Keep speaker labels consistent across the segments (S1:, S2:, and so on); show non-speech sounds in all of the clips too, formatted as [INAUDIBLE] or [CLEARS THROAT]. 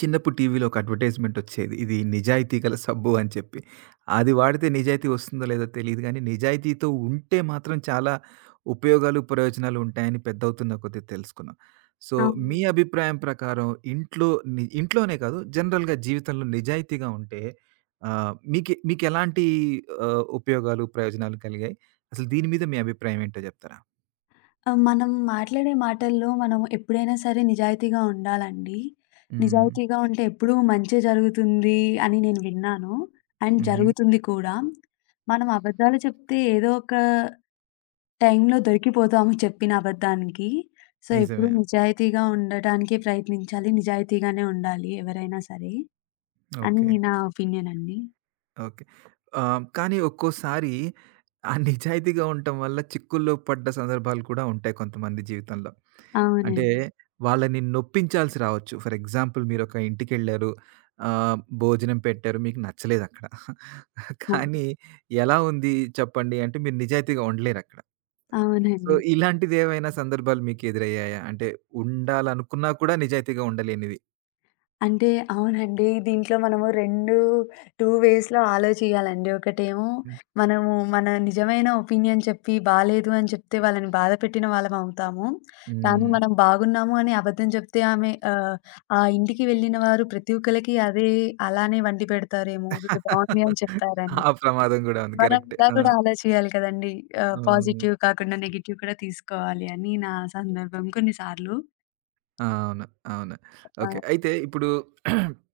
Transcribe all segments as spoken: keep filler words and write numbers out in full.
S1: చిన్నప్పుడు టీవీలో ఒక అడ్వర్టైజ్‌మెంట్ ఒచ్చేది, ఇది నిజాయితీ గల సబ్బు అని చెప్పి. అది వాడితే నిజాయితీ వస్తుందో లేదో తెలీదు గానీ, నిజాయితీతో ఉంటే మాత్రం చాలా ఉపయోగాలు, ప్రయోజనాలు ఉంటాయని పెద్దవుతున్న కొద్దీ తెలుసుకున్నాం. సో, మీ
S2: అవునండి.
S1: అభిప్రాయం ప్రకారం ఇంట్లో ని ఇంట్లోనే కాదు, జనరల్‌గా జీవితంలో నిజాయితీగా ఉంటే, ఆహ్, మీకె మీకెలాంటి ఆహ్, ఉపయోగాలు, ప్రయోజనాలు కలిగాయి? అసలు దీని మీద మీ అభిప్రాయం ఏంటో జెప్తారా?
S2: ఆహ్, మనం మాట్లాడే మాటల్లో మనం ఎప్పుడైనా సరే నిజాయితీగా ఉండాలండి.
S1: హ్మ్.
S2: నిజాయితీగా ఉంటే ఎప్పుడూ మంచే జరుగుతుంది అని నేను విన్నాను. అండ్
S1: హుహు.
S2: జరుగుతుంది కూడా. మనం అబద్ధాలు చెప్తే ఏదో ఒక టైంలో దొరికిపోతాము చెప్పిన అబద్ధానికి. సో, ఎప్పుడూ
S1: నిజమే.
S2: నిజాయితీగా ఉండటానికే ప్రయత్నించాలి. నిజాయితీగానే ఉండాలి ఎవరైనా సరే అని
S1: ఓకే.
S2: నా ఒపీనియన్ అండి.
S1: ఓకే. ఆహ్, కానీ ఒక్కోసారి ఆ నిజాయితీగా ఉండటం వల్ల చిక్కుల్లో పడ్డ సందర్భాలు కూడా ఉంటాయి కొంతమంది జీవితంలో. అంటే
S2: అవునండి.
S1: వాళ్ళని నొప్పించాల్సి రావచ్చు. ఫర్ ఎగ్జాంపుల్, మీరొక ఇంటికెళ్లారు, ఆహ్, భోజనం పెట్టారు, మీకు నచ్చలేదక్కడ.
S2: అవును.
S1: కానీ ఎలా ఉంది చెప్పండి అంటే మీరు నిజాయితీగా ఉండలేరక్కడ. సో,
S2: అవునండి.
S1: ఇలాంటిదేవైనా సందర్భాలు మీకు ఎదురయ్యాయా? అంటే ఉండాలనుకున్నా కూడా నిజాయితీగా ఉండలేనివి.
S2: అంటే అవునండి. దీంట్లో మనము రెండు రెండు వేస్‌లో ఆలోచియాలండి. ఒకటేమో మనము మన నిజమైన ఒపీనియన్ చెప్పి బాలేదు అని చెప్తే వాళ్ళని బాధ పెట్టిన వాళ్ళం అవుతాము. కానీ
S1: హ్మ్.
S2: మనం బాగున్నాము అని అబద్ధం చెప్తే ఆమె ఆహ్, ఆ ఇంటికి వెళ్ళిన వారు ప్రతి ఒక్కళ్ళకి అదే అలానే వండి పెడతారేమో వీళ్ళు బాగుంది అని
S1: [LAUGHS]
S2: చెప్పారని.
S1: ఆ ప్రమాదం గూడా ఉంది.
S2: మనం
S1: కరెక్టే.
S2: ఇలా
S1: ఆ!
S2: కూడా ఆలోచియాలి కదండీ. ఆహ్,
S1: అవును.
S2: పాజిటివ్ కాకుండా నెగెటివ్ కూడా తీసుకోవాలి అని నా సందర్భం కొన్నిసార్లు.
S1: అవును. అవును. ఓకే.
S2: ఆహ్,
S1: అయితే ఇప్పుడు [CLEARS THROAT]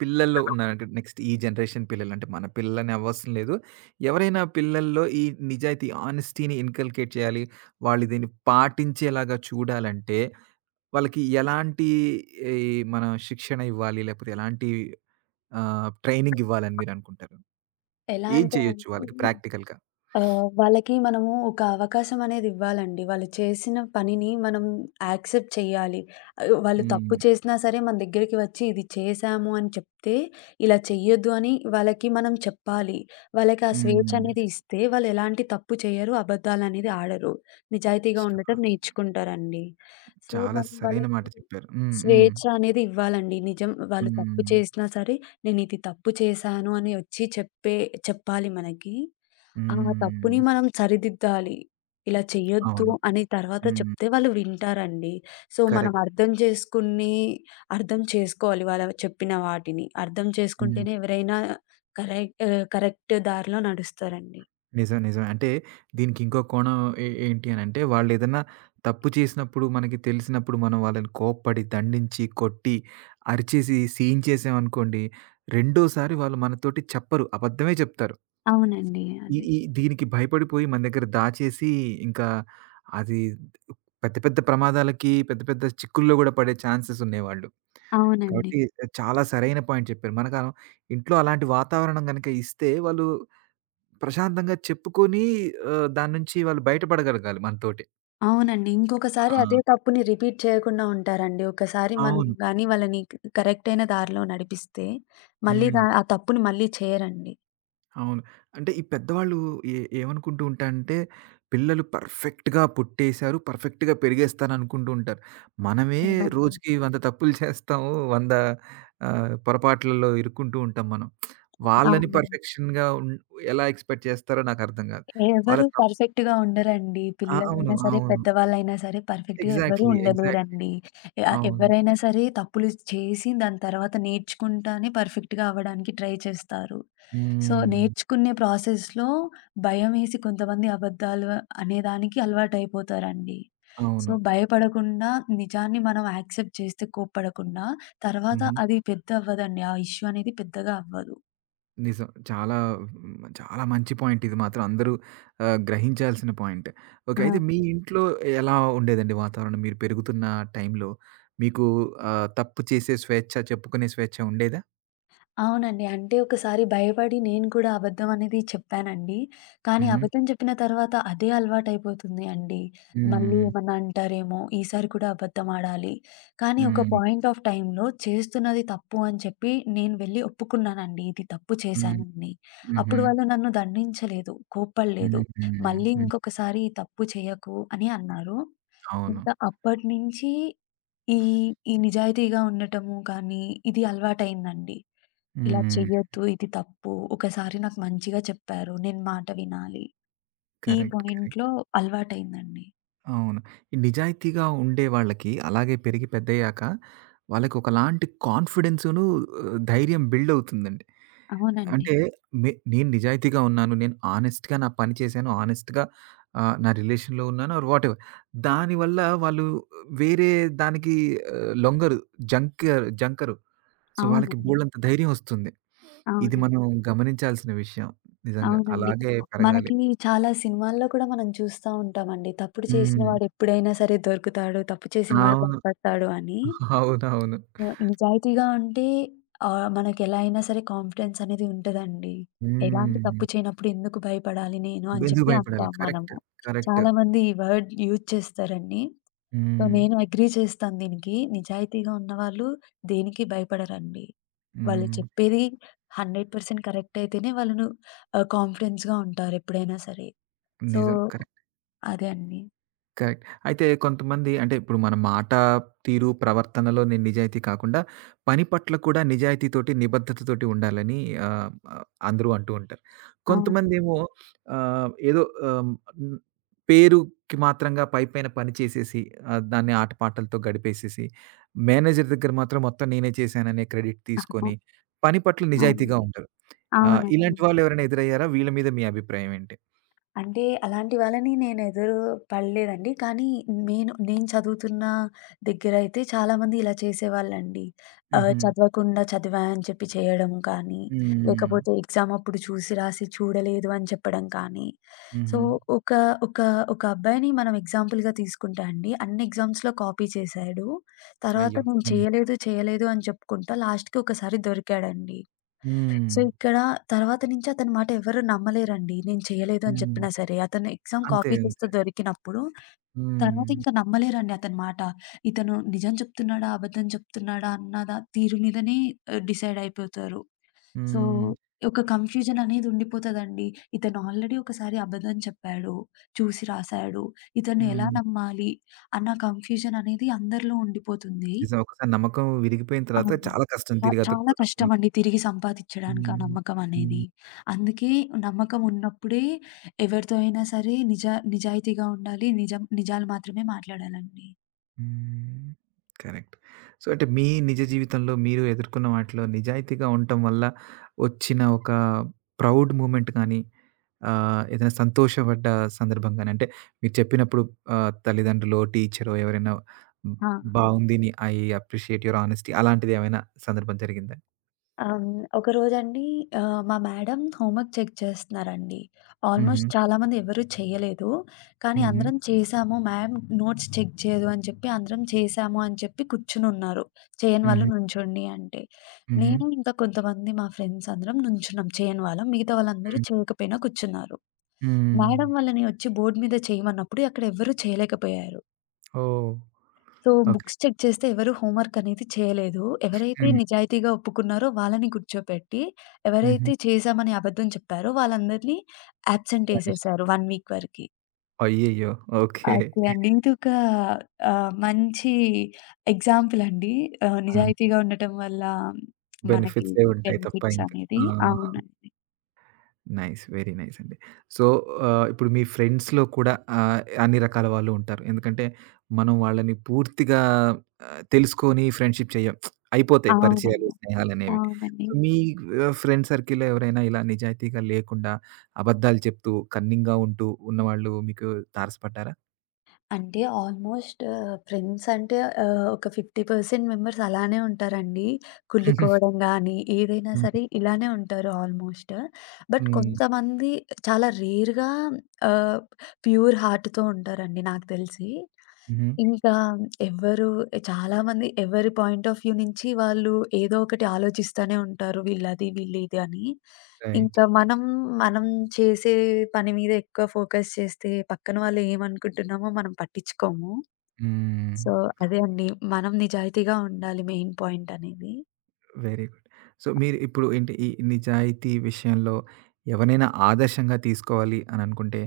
S1: పిల్లల్లో ఉన్నారంటే నెక్స్ట్ ఈ జనరేషన్ పిల్లలు, అంటే మన పిల్లలని అవ్వవసరం లేదు, ఎవరైనా పిల్లల్లో ఈ నిజాయితీ, ఆనెస్టీని ఇన్కల్కేట్ చేయాలి. వాళ్ళు దీన్ని పాటించేలాగా చూడాలంటే వాళ్ళకి ఎలాంటి ఈ మనం శిక్షణ ఇవ్వాలి? లేకపోతే ఎలాంటి ఆహ్, ట్రైనింగ్ ఇవ్వాలని మీరనుకుంటారు?
S2: ఎలా
S1: ఏం
S2: అంటే
S1: చేయొచ్చు వాళ్ళకి
S2: అండి
S1: ప్రాక్టికల్‌గా?
S2: ఆహ్, వాళ్ళకి మనము ఒక అవకాశం అనేది ఇవ్వాలండి. వాళ్ళు చేసిన పనిని మనం యాక్సెప్ట్ చేయాలి. ఆహ్, వాళ్ళు తప్పు
S1: హ్మ్.
S2: చేసినా సరే మన దగ్గరికి వచ్చి ఇది చేశాము అని చెప్తే, ఇలా చెయ్యొద్దు అని వాళ్ళకి మనం చెప్పాలి. వాళ్ళకి ఆ స్వేచ్ఛ
S1: హ్మ్.
S2: అనేది ఇస్తే వాళ్ళు ఎలాంటి తప్పు చేయరు, అబద్ధాలనేది ఆడరు. నిజాయితీగా
S1: చా
S2: ఉండటం నేర్చుకుంటారండి. సో,
S1: చాలా
S2: మనం
S1: సరైన
S2: వాళ్ళకి
S1: మాట చెప్పారు. హ్మ్. హ్మ్.
S2: స్వేచ్ఛ అనేది ఇవ్వాలండి. నిజం వాళ్ళు తప్పు
S1: హ్మ్.
S2: చేసినా సరే, నేనిది తప్పు చేశాను అని వచ్చి చెప్పే చెప్పాలి మనకి. ఆ తప్పుని
S1: హ్మ్.
S2: మనం సరిదిద్దాలి. ఇలా చెయ్యొద్దు
S1: అవును.
S2: అని తర్వాత
S1: హ్మ్.
S2: చెప్తే వాళ్ళు వింటారండి. సో, మనం
S1: కరెక్ట్.
S2: అర్థం చేసుకుని, అర్థం చేసుకోవాలి వాళ్ళ చెప్పిన వాటిని. అర్థం
S1: హ్మ్.
S2: చేసుకుంటేనే ఎవరైనా కరెక్ట్ ఆహ్, కరెక్ట్ దారిలో నడుస్తారండి.
S1: నిజం. నిజమే. అంటే దీనికి ఇంకో కోణం ఏ ఏంటి అనంటే, వాళ్ళేదన్నా తప్పు చేసినప్పుడు మనకి తెలిసినప్పుడు మనం వాళ్ళని కోప్పడి, దండించి, కొట్టి, అరిచేసి, సీన్ చేసామనుకోండి, రెండోసారి వాళ్ళు మనతోటి చెప్పరు, అబద్ధమే చెప్తారు.
S2: అవునండి.
S1: ఈ
S2: అదే.
S1: ఈ దీనికి భయపడిపోయి మన దగ్గర దాచేసి, ఇంకా అది పెద్ద పెద్ద ప్రమాదాలకి, పెద్ద పెద్ద చిక్కుల్లో గూడా పడే ఛాన్సెస్ ఉన్నాయి వాళ్ళు.
S2: అవునండి.
S1: కాబట్టి చాలా సరైన పాయింట్ చెప్పారు. మనకు ఇంట్లో అలాంటి వాతావరణం గనక ఇస్తే వాళ్ళు ప్రశాంతంగా చెప్పుకొని, ఆహ్, దాని నుంచి వాళ్ళు బయటపడగలగాలి మనతోటి.
S2: అవునండి. ఇంకొకసారి
S1: ఆ!
S2: అదే తప్పుని రిపీట్ చేయకుండా ఉంటారండి. ఒకసారి మనం
S1: అవును.
S2: గాని వాళ్ళని క్ కరెక్ట్ అయిన దారిలో నడిపిస్తే మళ్ళీ
S1: హ్మ్.
S2: దా ఆ తప్పుని మళ్ళీ చేయరండి.
S1: అవును. అంటే ఈ పెద్దవాళ్ళు ఏ ఏమనుకుంటూ ఉంటారంటే, పిల్లలు పర్ఫెక్ట్‌గా పుట్టేసారు, పర్ఫెక్ట్‌గా పెరిగేస్తారు అనుకుంటూ ఉంటారు. మనమే
S2: అవునండి.
S1: రోజుకి వంద తప్పులు చేస్తాము. వంద ఆహ్, పొరపాట్లలో ఇరుక్కుంటూ ఉంటాం మనం. వాళ్ళని
S2: అవునండి.
S1: పర్ఫెక్షన్‌గా ఉన్ ఎలా ఎక్స్‌పెక్ట్ చేస్తారో నాకర్థం కాదు. వాళ్ళ
S2: ఎవరు పర్ఫెక్ట్‌గా ఉండరండి.
S1: ఆ! అవును.
S2: పిల్లలైనా సరే,
S1: అవును.
S2: పెద్దవాళ్ళైనా సరే పర్ఫెక్ట్‌గా ఎవ్వరూ
S1: ఎగ్జాక్ట్‌లీ. ఎగ్జాక్ట్‌లీ.
S2: ఉండలేరండి. ఆహ్,
S1: అవును.
S2: ఎవరైనా సరే తప్పులు చేసి దాని తర్వాత నేర్చుకుంటానే పర్ఫెక్ట్‌గా అవ్వడానికి ట్రై చేస్తారు. సో,
S1: హ్మ్.
S2: నేర్చుకునే ప్రాసెస్‌లో భయమేసి కొంతమంది అబద్ధాలు అనేదానికి అలవాటయిపోతారండి. సో,
S1: అవును.
S2: భయపడకుండా నిజాన్ని మనం యాక్సెప్ట్ చేస్తే కోప్పడకుండా తర్వాత
S1: హుహు.
S2: అది పెద్ద అవ్వదండి. ఆ ఇష్యూ అనేది పెద్దగా అవ్వదు.
S1: నిజం. చాలా, హ్మ్, చాలా మంచి పాయింట్ ఇది, మాత్రం అందరూ ఆహ్, గ్రహించాల్సిన పాయింట్. ఓకే.
S2: ఆ!
S1: అయితే మీ ఇంట్లో ఎలా ఉండేదండి వాతావరణం? మీరు పెరుగుతున్న టైంలో మీకు ఆహ్, తప్పు చేసే స్వేచ్ఛ, చెప్పుకునే స్వేచ్ఛ ఉండేదా?
S2: అవునండి. అంటే ఒకసారి భయపడి నేను కూడా అబద్ధం అనేది చెప్పానండి. కానీ
S1: హుహు.
S2: అబద్ధం చెప్పిన తర్వాత అదే అలవాటైపోతుంది అండి. మళ్ళీ
S1: హ్మ్.
S2: ఏమన్నా అంటారేమో, ఈసారి కూడా అబద్ధం ఆడాలి. కానీ ఒక
S1: హ్మ్.
S2: పాయింట్ ఆఫ్ టైమ్‌లో చేస్తున్నది తప్పు అని చెప్పి నేను వెళ్లి ఒప్పుకున్నానండి. ఇది తప్పు
S1: హ్మ్.
S2: చేశానని.
S1: హుహు.
S2: అప్పుడు వాళ్ళు నన్ను దండించలేదు,
S1: హుహు.
S2: కోప్పడలేదు. మళ్ళీ
S1: హ్మ్.
S2: ఇంకొకసారి ఈ తప్పు చేయకు అని అన్నారు.
S1: అవును.
S2: ఇంకా అప్పటినుంచి ఈ, ఈ నిజాయితీగా ఉండటము కానీ ఇది అలవాటయిందండి. ఇలా
S1: హ్మ్.
S2: చెయ్యొద్దు. ఇది తప్పు. ఒకసారి నాకు మంచిగా చెప్పారు. నేను మాట వినాలి. ఈ
S1: కరెక్ట్. కరెక్ట్.
S2: పాయింట్‌లో అలవాటయిందండి.
S1: అవును. ఈ నిజాయితీగా ఉండే వాళ్ళకి, అలాగే పెరిగి పెద్దయ్యాక వాళ్ళకి ఒకలాంటి కాన్ఫిడెన్సును, ధైర్యం బిల్డ్ అవుతుందండి.
S2: అవునండి.
S1: అంటే నే నేను నిజాయితీగా ఉన్నాను, నేను ఆనెస్ట్‌గా నా పని చేశాను, ఆనెస్ట్‌గా ఆహ్, నా రిలేషన్‌లో ఉన్నాను ఆర్ వాటెవర్. దానివల్ల వాళ్ళు వేరే దానికి ఆహ్, లొంగరు, జంకర్ జంకరు. సో, వాళ్ళకి
S2: అవునండి.
S1: బోలెడంత ధైర్యం వస్తుంది. ఇది
S2: అవునండి.
S1: మనం గమనించాల్సిన విషయం. నిజంగా
S2: అవునండి.
S1: అలాగే పెరగాలి.
S2: మనకి చాలా సినిమాల్లో కూడా మనం చూస్తా ఉంటామండి. తప్పుడు చేసిన
S1: హ్మ్.
S2: వాడు ఎప్పుడైనా సరే దొరుకుతాడు. తప్పు చేసిన వాడు
S1: అవును.
S2: భయపడతాడు అని.
S1: [LAUGHS] అవునవును.
S2: ఆహ్, నిజాయితీగా ఉంటే ఆహ్, మనకెలా అయినా సరే కాన్ఫిడెన్స్ అనేది ఉంటదండి. ఎలాంటి
S1: హ్మ్.
S2: తప్పు చేయనప్పుడు ఎందుకు భయపడాలి నేను అని
S1: ఎందుకు
S2: చెప్పి
S1: భయపడాలి?
S2: అంటాం
S1: కరెక్ట్.
S2: మనము.
S1: కరెక్ట్.
S2: చాలామంది ఈ వర్డ్ యూజ్ చేస్తారండి. సో,
S1: హ్మ్.
S2: నేను అగ్రీ చేస్తాను దీనికి. నిజాయితీగా ఉన్నవాళ్ళు దేనికి భయపడరండి. వాళ్ళు
S1: హ్మ్.
S2: చెప్పేది వంద శాతం కరెక్ట్ అయితేనే వాళ్ళను ఆహ్, కాన్ఫిడెన్స్‌గా ఉంటారు ఎప్పుడైనా సరే. సో,
S1: నిజం. కరెక్ట్.
S2: అదే అండి.
S1: కరెక్ట్. అయితే కొంతమంది అంటే, ఇప్పుడు మన మాట తీరు, ప్రవర్తనలో నేను నిజాయితీ కాకుండా పని పట్ల కూడా నిజాయితీతోటి, నిబద్ధతతోటి ఉండాలని ఆహ్, ఆహ్, అందరూ అంటూ ఉంటారు.
S2: అవునండి.
S1: కొంతమందేమో, ఆహ్, ఏదో, ఆహ్, హ్మ్, పేరుకి మాత్రంగా పైపైన పని చేసేసి, ఆహ్, దాన్ని ఆటపాటలతో గడిపేసేసి, మేనేజర్ దగ్గర మాత్రం మొత్తం నేనే చేశాననే క్రెడిట్
S2: అహా!
S1: తీసుకొని, పని పట్ల
S2: అవును.
S1: నిజాయితీగా ఉండరు. ఆ!
S2: అవునండి.
S1: ఇలాంటి వాళ్ళెవరైనా ఎదురయ్యారా? వీళ్ళ మీద మీ అభిప్రాయం ఏంటి?
S2: అంటే అలాంటి వాళ్ళని నేను ఎదురు పడలేదండి. కానీ నేను నేను చదువుతున్న దగ్గరయితే చాలామంది ఇలా చేసేవాళ్ళండి. ఆహ్,
S1: హుహు.
S2: చదవకుండా చదివా అని చెప్పి చేయడం కానీ,
S1: హ్మ్.
S2: లేకపోతే ఎగ్జామ్ అప్పుడు చూసి రాసి చూడలేదు అని చెప్పడం కానీ. సో,
S1: హుహు.
S2: ఒక ఒక ఒక అబ్బాయిని మనం ఎగ్జాంపుల్‌గా తీసుకుంటే అండి, అన్ని ఎగ్జామ్స్‌లో కాపీ చేశాడు. తర్వాత
S1: అయ్యో!
S2: నేను
S1: హ్మ్.
S2: చేయలేదు, చేయలేదు అని చెప్పుకుంటా లాస్ట్‌కి ఒకసారి దొరికాడండి.
S1: హ్మ్.
S2: సో, ఇక్కడ తర్వాత నుంచి అతని మాట ఎవరు నమ్మలేరండి. నేను చేయలేదు అని
S1: హ్మ్.
S2: చెప్పినా సరే. అతను ఎగ్జామ్
S1: అంతే.
S2: కాపీ చేస్తే
S1: అంతే.
S2: దొరికినప్పుడు తర్వాత
S1: హ్మ్.
S2: ఇంకా నమ్మలేరండి అతని మాట. ఇతను నిజం చెప్తున్నాడా? అబద్ధం చెప్తున్నాడా? అన్నదా తీరు మీదనే ఆహ్, డిసైడ్ అయిపోతారు. సో,
S1: హ్మ్.
S2: ఒక కన్‌ఫ్యూజన్ అనేది ఉండిపోతదండి. ఇతను ఆల్రెడీ ఒకసారి అబద్ధం చెప్పాడు. చూసి రాసాడు. ఇతన్ని ఎలా
S1: హ్మ్.
S2: నమ్మాలి? అన్న కన్‌ఫ్యూజన్ అనేది అందరిలో ఉండిపోతుంది.
S1: నిజం. ఒకసారి నమ్మకం విరిగిపోయిన తర్వాత
S2: అవును.
S1: చాలా కష్టం
S2: వ
S1: తిరిగి
S2: చాలా
S1: అతుక్కోవటం. హ్మ్.
S2: కష్టమండి తిరిగి సంపాదిచ్చడానికి ఆ
S1: హ్మ్.
S2: నమ్మకం అనేది.
S1: హ్మ్.
S2: అందుకే నమ్మకం ఉన్నప్పుడే ఎవరితో అయినా సరే నిజా నిజాయితీగా ఉండాలి. నిజం నిజాలు మాత్రమే మాట్లాడాలండి.
S1: హ్మ్. కరెక్ట్. సో, అంటే మీ నిజ జీవితంలో మీరు ఎదుర్కొన్న వాటిలో నిజాయితీగా ఉండటం వల్ల వచ్చిన ఒక ప్రౌడ్ మూమెంట్ గానీ, ఆహ్, ఏదైనా సంతోషపడ్డ సందర్భం గానీ, అంటే మీరు చెప్పినప్పుడు ఆహ్, తల్లిదండ్రులో, టీచరో ఎవరైనా, హ్మ్,
S2: ఆహా!
S1: బావుంది నీ ఐ అప్రిషియేట్ యువర్ ఆనెస్టీ, అలాంటిది ఏమైనా సందర్భం జరిగిందా?
S2: అమ్, ఒకరోజండి ఆహ్, మా మేడం హోంవర్క్ చెక్ చేస్తున్నారండి.
S1: హుహు.
S2: ఆల్‌మోస్ట్ చాలామంది ఎవరు చేయలేదు. కానీ
S1: హుహు.
S2: అందరం చేశాము మ్యామ్ నోట్స్ చెక్ చేయదు అని చెప్పి అందరం చేశాము అని చెప్పి కూర్చునున్నారు. చేయని వాళ్ళు
S1: హుహు.
S2: నుంచోండి అంటే.
S1: హుహు.
S2: నేను ఇంకా కొంతమంది మా ఫ్రెండ్స్ అందరం నుంచున్నాం చేయని వాళ్ళం. మిగతా వాళ్ళందరూ
S1: హ్మ్.
S2: చేయకపోయినా కూర్చున్నారు.
S1: హ్మ్.
S2: మేడం వాళ్ళని వచ్చి బోర్డ్ మీద చేయమన్నప్పుడు అక్కడ ఎవ్వరు చేయలేకపోయారు.
S1: Oh!
S2: So,
S1: okay.
S2: Books check చేస్తే ఎవరు హోంవర్క్ అనేది చేయలేదు. ఎవరైతే
S1: హ్మ్.
S2: నిజాయితీగా ఒప్పుకున్నారో వాళ్ళని కూర్చోపెట్టి,
S1: హుహు.
S2: ఎవరైతే చేశామని అబద్ధం చెప్పారో వాళ్ళందరినీ యాబ్సెంట్
S1: పనిష్
S2: ఏసేశారు ఒక వీక్ వరకి.
S1: అయ్యయ్యో! ఓకే.
S2: ఓకే అండి. ఇదొక ఆహ్, మంచి ఎగ్జాంపుల్ అండి. ఆహ్,
S1: ఆ!
S2: నిజాయితీగా ఉండటం వల్ల మనకి
S1: బెనిఫిట్సే ఉంటాయి తప్ప
S2: బెనిఫిట్స్
S1: ఇంకా.
S2: అనేది.
S1: ఆ!
S2: అవునండి.
S1: నైస్. వెరీ నైస్ అండి. సో, ఆహ్, ఇప్పుడు మీ ఫ్రెండ్స్‌లో కూడా ఆహ్, అన్ని రకాల వాళ్ళు ఉంటారు. ఎందుకంటే, మనం వాళ్ళని పూర్తిగా ఆహ్, తెలుసుకొని ఫ్రెండ్‌షిప్ చేయం. అయిపోతాయి పరిచయాలు,
S2: అవునవును.
S1: స్నేహాలనేవి.
S2: అవునండి.
S1: సో, మీ ఆహ్, ఫ్రెండ్ సర్కిల్‌లో ఎవరైనా ఇలా నిజాయితీగా లేకుండా, అబద్ధాలు చెప్తూ, కన్నింగ్‌గా ఉంటూ ఉన్నవాళ్ళు మీకు తారసపడ్డారా?
S2: అంటే ఆల్మోస్ట్ ఫ్రెండ్స్ అంటే ఆహ్, ఒక యాభై శాతం మెంబర్స్ అలానే ఉంటారండి. కుళ్ళుకోవడం
S1: [LAUGHS]
S2: గానీ, ఏదైనా
S1: హ్మ్.
S2: సరే
S1: హ్మ్.
S2: ఇలానే ఉంటారు ఆల్మోస్ట్. బట్
S1: హ్మ్.
S2: కొంతమంది చాలా రేర్‌గా ఆహ్, ప్యూర్ హార్ట్‌తో ఉంటారండి నాకు తెలిసి.
S1: హుహు.
S2: ఇంకా ఎవ్వరు చాలామంది ఎవరి పాయింట్ ఆఫ్ వ్యూ నుంచి వాళ్ళు ఏదో ఒకటి ఆలోచిస్తానే ఉంటారు. వీళ్ళది, వీళ్ళిది అని.
S1: రైట్.
S2: ఇంకా మనం, మనం చేసే పని మీద ఎక్కువ ఫోకస్ చేస్తే పక్కన వాళ్ళు ఏమనుకుంటున్నామో మనం పట్టించుకోము.
S1: హ్మ్.
S2: సో, అదే అండి. మనం నిజాయితీగా ఉండాలి మెయిన్ పాయింట్ అనేది.
S1: Very good. సో, మీరు ఇప్పుడు ఏంటి ఈ నిజాయితీ విషయంలో ఎవరినైనా ఆదర్శంగా తీసుకోవాలి అననుకుంటే,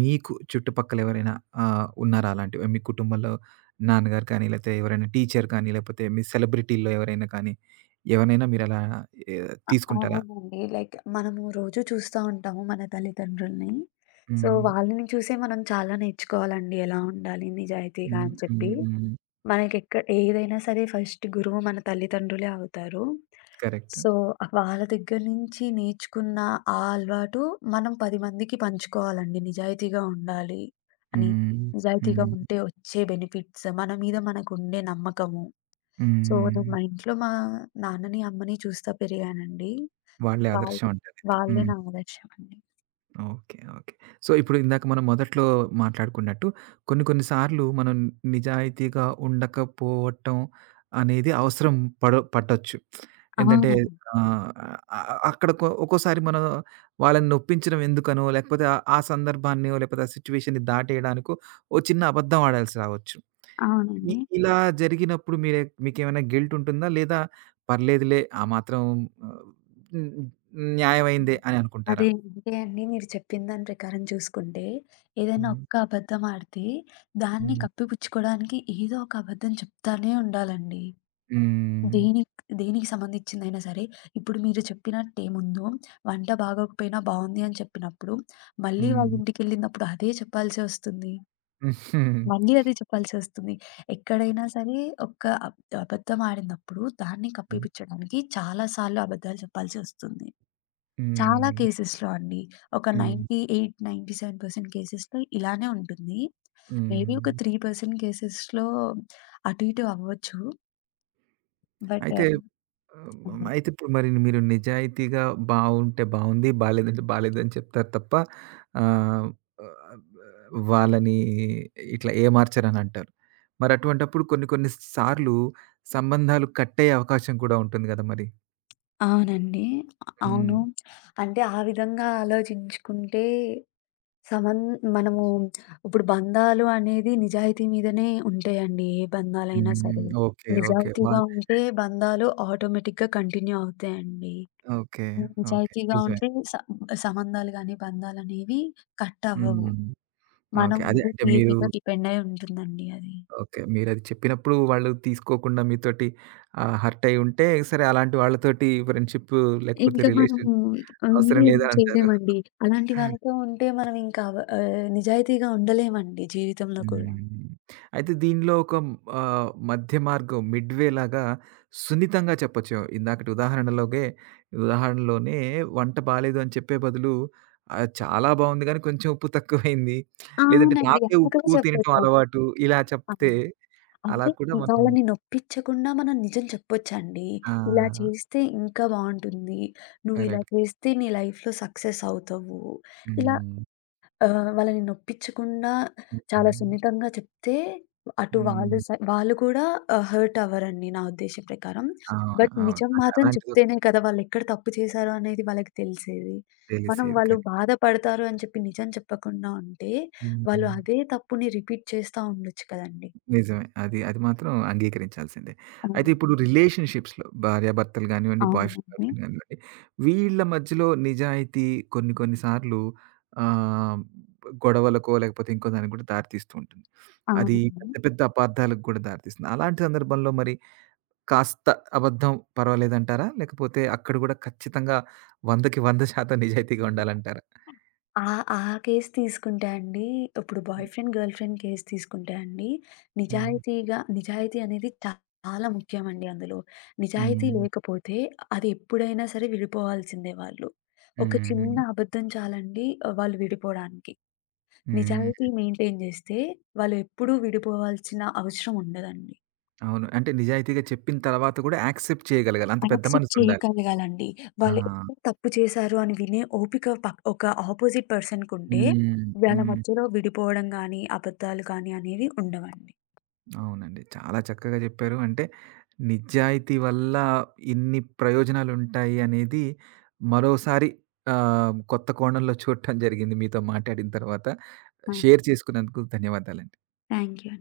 S1: మీకు చుట్టుపక్కల ఎవరైనా ఆహ్, ఉన్నారా అలాంటివి? మీ కుటుంబంలో నాన్నగారు కానీ, లేతే ఎవరైనా టీచర్ కానీ, లేపోతే మీ సెలబ్రిటీల్లో ఎవరైనా కానీ, ఎవరినైనా మీరలా ఎ
S2: అ
S1: తీసుకుంటారా?
S2: అవునండి. లైక్ మనము రోజు చూస్తా ఉంటాము మన తల్లిదండ్రుల్ని. సో,
S1: హ్మ్.
S2: వాళ్ళని చూసే మనం చాలా నేర్చుకోవాలండి ఎలా ఉండాలి నిజాయితీగా
S1: హ్మ్.
S2: అని చెప్పి.
S1: హ్మ్. హ్మ్.
S2: మనకెక్క ఏదైనా సరే ఫస్ట్ గురువు మన తల్లిదండ్రులే అవుతారు.
S1: కరెక్ట్.
S2: సో, వాళ్ళ దగ్గర నుంచి నేర్చుకున్న ఆ అలవాటు మనం పది మందికి పంచుకోవాలండి. నిజాయితీగా ఉండాలి అని.
S1: హ్మ్.
S2: నిజాయితీగా
S1: హ్మ్.
S2: ఉంటే వచ్చే బెనిఫిట్స్, మన మీద మనకుండే నమ్మకము. సో, నేను
S1: హ్మ్.
S2: మా ఇంట్లో మా నాన్నని, అమ్మని చూస్తా పెరిగానండి.
S1: వాళ్ళే
S2: వాళ్ళు
S1: ఆదర్శం అంటారైతే.
S2: వాళ్ళే
S1: హ్మ్.
S2: నా ఆదర్శం అండి.
S1: ఓకే. ఓకే. సో, ఇప్పుడు ఇందాక మనం మొదట్లో మాట్లాడుకున్నట్టు కొన్ని కొన్ని సార్లు మనం నిజాయితీగా ఉండకపోవటం అనేది అవసరం పడ పట్టొచ్చు. ఏంటంటే
S2: అవునండి.
S1: ఆహ్, ఆహ్, అక్కడ కొ ఒక్కోసారి మనం వాళ్ళని నొప్పించడం ఎందుకనో, లేకపోతే ఆ సందర్భాన్నో, లేకపోతే ఆ సిట్యుయేషన్‌ని దాటేయడానికో ఓ చిన్న అబద్ధం ఆడాల్సి రావచ్చు. ఇ
S2: అవునండి.
S1: ఇలా జరిగినప్పుడు మీరే, మీకేమైనా గిల్ట్ ఉంటుందా? లేదా పర్లేదులే ఆ మాత్రం, ఆహ్, హ్మ్. న్యాయమైందే
S2: హ్మ్.
S1: అని అనుకుంటారా?
S2: అదే అదే అండి. మీరు చెప్పిన దాని ప్రకారం చూసుకుంటే, ఏదైనా
S1: హ్మ్.
S2: ఒక్క అబద్ధం ఆడితే, దాన్ని
S1: హ్మ్.
S2: కప్పిపుచ్చుకోవడానికి ఏదో ఒక అబద్ధం చెప్తానే ఉండాలండి.
S1: హ్మ్.
S2: దేనికి దేనికి సంబంధించిందైనా సరే, ఇప్పుడు మీరు చెప్పినట్టేముందో, వంట బాగోకపోయినా బావుంది అని చెప్పినప్పుడు, మళ్ళీ వాళ్ళ
S1: హ్మ్.
S2: ఇంటికెళ్ళినప్పుడు అదే చెప్పాల్సి వస్తుంది.
S1: [LAUGHS]
S2: మళ్ళీ అదే చెప్పాల్సి వస్తుంది. ఎక్కడైనా సరే ఒక్క అబ్ అబద్ధం ఆడినప్పుడు, దాన్ని కప్పిపుచ్చడానికి చాలా సార్లు అబద్దాలు చెప్పాల్సి వస్తుంది. చాలా
S1: హ్మ్.
S2: కేసెస్‌లో అండి. ఒక
S1: హ్మ్.
S2: తొంభై ఎనిమిది, తొంభై ఏడు శాతం కేసెస్‌లో ఇలానే ఉంటుంది. మేబీ ఒక
S1: హ్మ్.
S2: మూడు శాతం కేసెస్‌లో అటు ఇటు అవ్వచ్చు. బట్
S1: అయితే
S2: అదే.
S1: ఆహ్, అయితే ఇప్పుడు మరి మీరు నిజాయితీగా బావుంటే బావుంది, బాలేదంటే బాలేదని చెప్తారు తప్ప ఆహ్, ఆహ్, వాళ్ళని ఇట్లా ఏమార్చరనంటారు. మరి అటువంటప్పుడు కొన్ని కొన్ని సార్లు సంబంధాలు కట్టయ్యే అవకాశం కూడా ఉంటుంది గదా మరి!
S2: అవునండి. అ
S1: హ్మ్.
S2: అవును. అంటే ఆ విధంగా ఆలోచించుకుంటే సమన్ మనము ఇప్పుడు బంధాలు అనేది నిజాయితీ మీదనే ఉంటాయండి. ఏ బంధాలైనా
S1: హ్మ్.
S2: సరే.
S1: ఓకే. ఓకే. వా
S2: నిజాయితీగా ఉంటే బంధాలు ఆటోమేటిక్‌గా కంటిన్యూ అవుతాయండి.
S1: ఓకే.
S2: హ్మ్.
S1: ఓకే.
S2: నిజాయితీగా
S1: నిజమే.
S2: ఉంటే స సంబంధాలు గాని, బంధాలనేవి కట్ అవ్వవు.
S1: హ్మ్.
S2: మనం
S1: ఓకే. అదే
S2: ఉండే
S1: అంటే
S2: తీరు
S1: మీరు,
S2: మీద డిపెండ్ అయి ఉంటుందండి అది.
S1: ఓకే, మీరది చెప్పినప్పుడు వాళ్ళు తీసుకోకుండా మీతోటి ఆహ్, హర్ట్ అయ్యి ఉంటే సరే, అలాంటి వాళ్ళతోటి ఫ్రెండ్‌షిప్ లేకపోతే
S2: ఇంకా
S1: రిలేషన్
S2: మనము అన్నీ
S1: అవసరం
S2: ఏం
S1: లేదంటారు.
S2: చేయలేమండి. అలాంటి వాళ్ళతో ఉంటే మనం ఇంకా వ ఆహ్, నిజాయితీగా ఉండలేమండి జీవితంలో కూడా.
S1: హ్మ్. అయితే దీనిలో ఒక ఆహ్, మధ్య మార్గం, మిడ్‌వే లాగా సున్నితంగా చెప్పొచ్చు. ఇందాకటి ఉదాహరణలోగే ఉదాహరణలోనే వంట బాలేదు అని చెప్పే బదులు, ఆహ్, చాలా బావుంది కానీ కొంచెం ఉప్పు తక్కువైంది, లేదంటే
S2: అవునండి.
S1: నాకే
S2: అలా కూడా
S1: ఉప్పు తినటం
S2: చెప్పొచ్చు.
S1: అలవాటు ఇలా చెప్తే,
S2: అవును.
S1: అలా
S2: అంటే
S1: కూడా మనం.
S2: వాళ్ళని నొప్పించకుండా మనం నిజం చెప్పొచ్చండి. ఇలా
S1: ఆ!
S2: చేస్తే ఇంకా బావుంటుంది. నువ్వు ఇలా
S1: కరెక్ట్.
S2: చేస్తే నీ లైఫ్‌లో సక్సెస్ అవుతావు. ఇలా
S1: హ్మ్.
S2: ఆహ్, వాళ్ళని నొప్పించకుండా
S1: హుహు.
S2: చాలా సున్నితంగా చెప్తే అటు వాళ్ళు
S1: హ్మ్.
S2: స వాళ్ళు కూడా ఆహ్, హర్ట్ అవ్వరండి నా ఉద్దేశ్యం ప్రకారం.
S1: అవును.
S2: బట్
S1: అవును.
S2: నిజం
S1: అది
S2: మాత్రం
S1: అలాంటిదొకటి.
S2: చెప్తేనే కదా వాళ్ళెక్కడ తప్పు చేశారో అనేది వాళ్ళకి తెలిసేది. మనం
S1: తెలిసేది.
S2: వాళ్ళు
S1: కరెక్ట్.
S2: బాధపడతారు అని చెప్పి నిజం చెప్పకుండా ఉంటే, వాళ్ళు
S1: హ్మ్.
S2: అదే తప్పుని రిపీట్ చేస్తా ఉండొచ్చు కదండీ!
S1: నిజమే. అది అది మాత్రం అంగీకరించాల్సిందే. అయితే ఇప్పుడు
S2: అవును.
S1: రిలేషన్‌షిప్స్‌లో భార్యాభర్తలు గానివ్వండి, బాయ్ ఫ్రెండ్, గర్ల్
S2: అవునండి.
S1: ఫ్రెండ్ గానివ్వండి, వీళ్ళ మధ్యలో నిజాయితీ కొన్ని కొన్ని సార్లు ఆహ్, గొడవలకో లేకపోతే ఇంకో దానికి కూడా దారి తీస్తూ ఉంటుంది. అది
S2: అవునండి.
S1: పెద్ద పెద్ద అపార్థాలకు కూడా దారితీస్తుంది. అలాంటి సందర్భంలో మరి కాస్త అబద్ధం పర్వాలేదంటారా? లేకపోతే అక్కడ కూడా ఖచ్చితంగా వందకి నూరు శాతం నిజాయితీగా ఉండాలంటారా?
S2: ఆ! ఆ కేస్ తీసుకుంటే అండి, ఇప్పుడు boy friend, girl friend case తీసుకుంటే అండి,
S1: హ్మ్.
S2: నిజాయితీగా నిజాయితీ అనేది చాలా ముఖ్యమండి అందులో. నిజాయితీ
S1: హ్మ్.
S2: లేకపోతే అది ఎప్పుడైనా సరే విడిపోవాల్సిందే వాళ్ళు. ఒక
S1: హుహు.
S2: చిన్న అబద్ధం చాలండి ఆహ్, వాళ్ళు విడిపోడానికి. నిజాయితీ
S1: హ్మ్.
S2: మెయింటైన్ జేస్తే వాళ్ళు ఎప్పుడూ విడిపోవాల్సిన అవసరం ఉండదండి.
S1: అవును. అంటే నిజాయితీగా చెప్పిన తర్వాత కూడా యాక్సెప్ట్ చేయగలగాలి. అంత పెద్ద
S2: యాక్సెప్ట్
S1: మనసుండాలి.
S2: చేయగలగాలండి.
S1: ఆ!
S2: వాళ్ళు ఎప్పుడు తప్పు చేశారు అని వినే ఓపిక పక్ ఒక ఆపోజిట్ పర్సన్‌కుంటే,
S1: హ్మ్.
S2: వాళ్ళ
S1: హ్మ్.
S2: మధ్యలో విడిపోవడం గానీ, అబద్ధాలు కానీ అనేవి ఉండవండి.
S1: అవునండి, చాలా చక్కగా చెప్పారు. అంటే నిజాయితీ వల్ల ఇన్ని ప్రయోజనాలుంటాయి అనేది మరోసారి ఆహ్, కొత్త కోణంలో చూడటం జరిగింది మీతో మాట్లాడిన తర్వాత.
S2: ఆ!
S1: షేర్ చేసుకున్నందుకు ధన్యవాదాలండి.
S2: Thank you.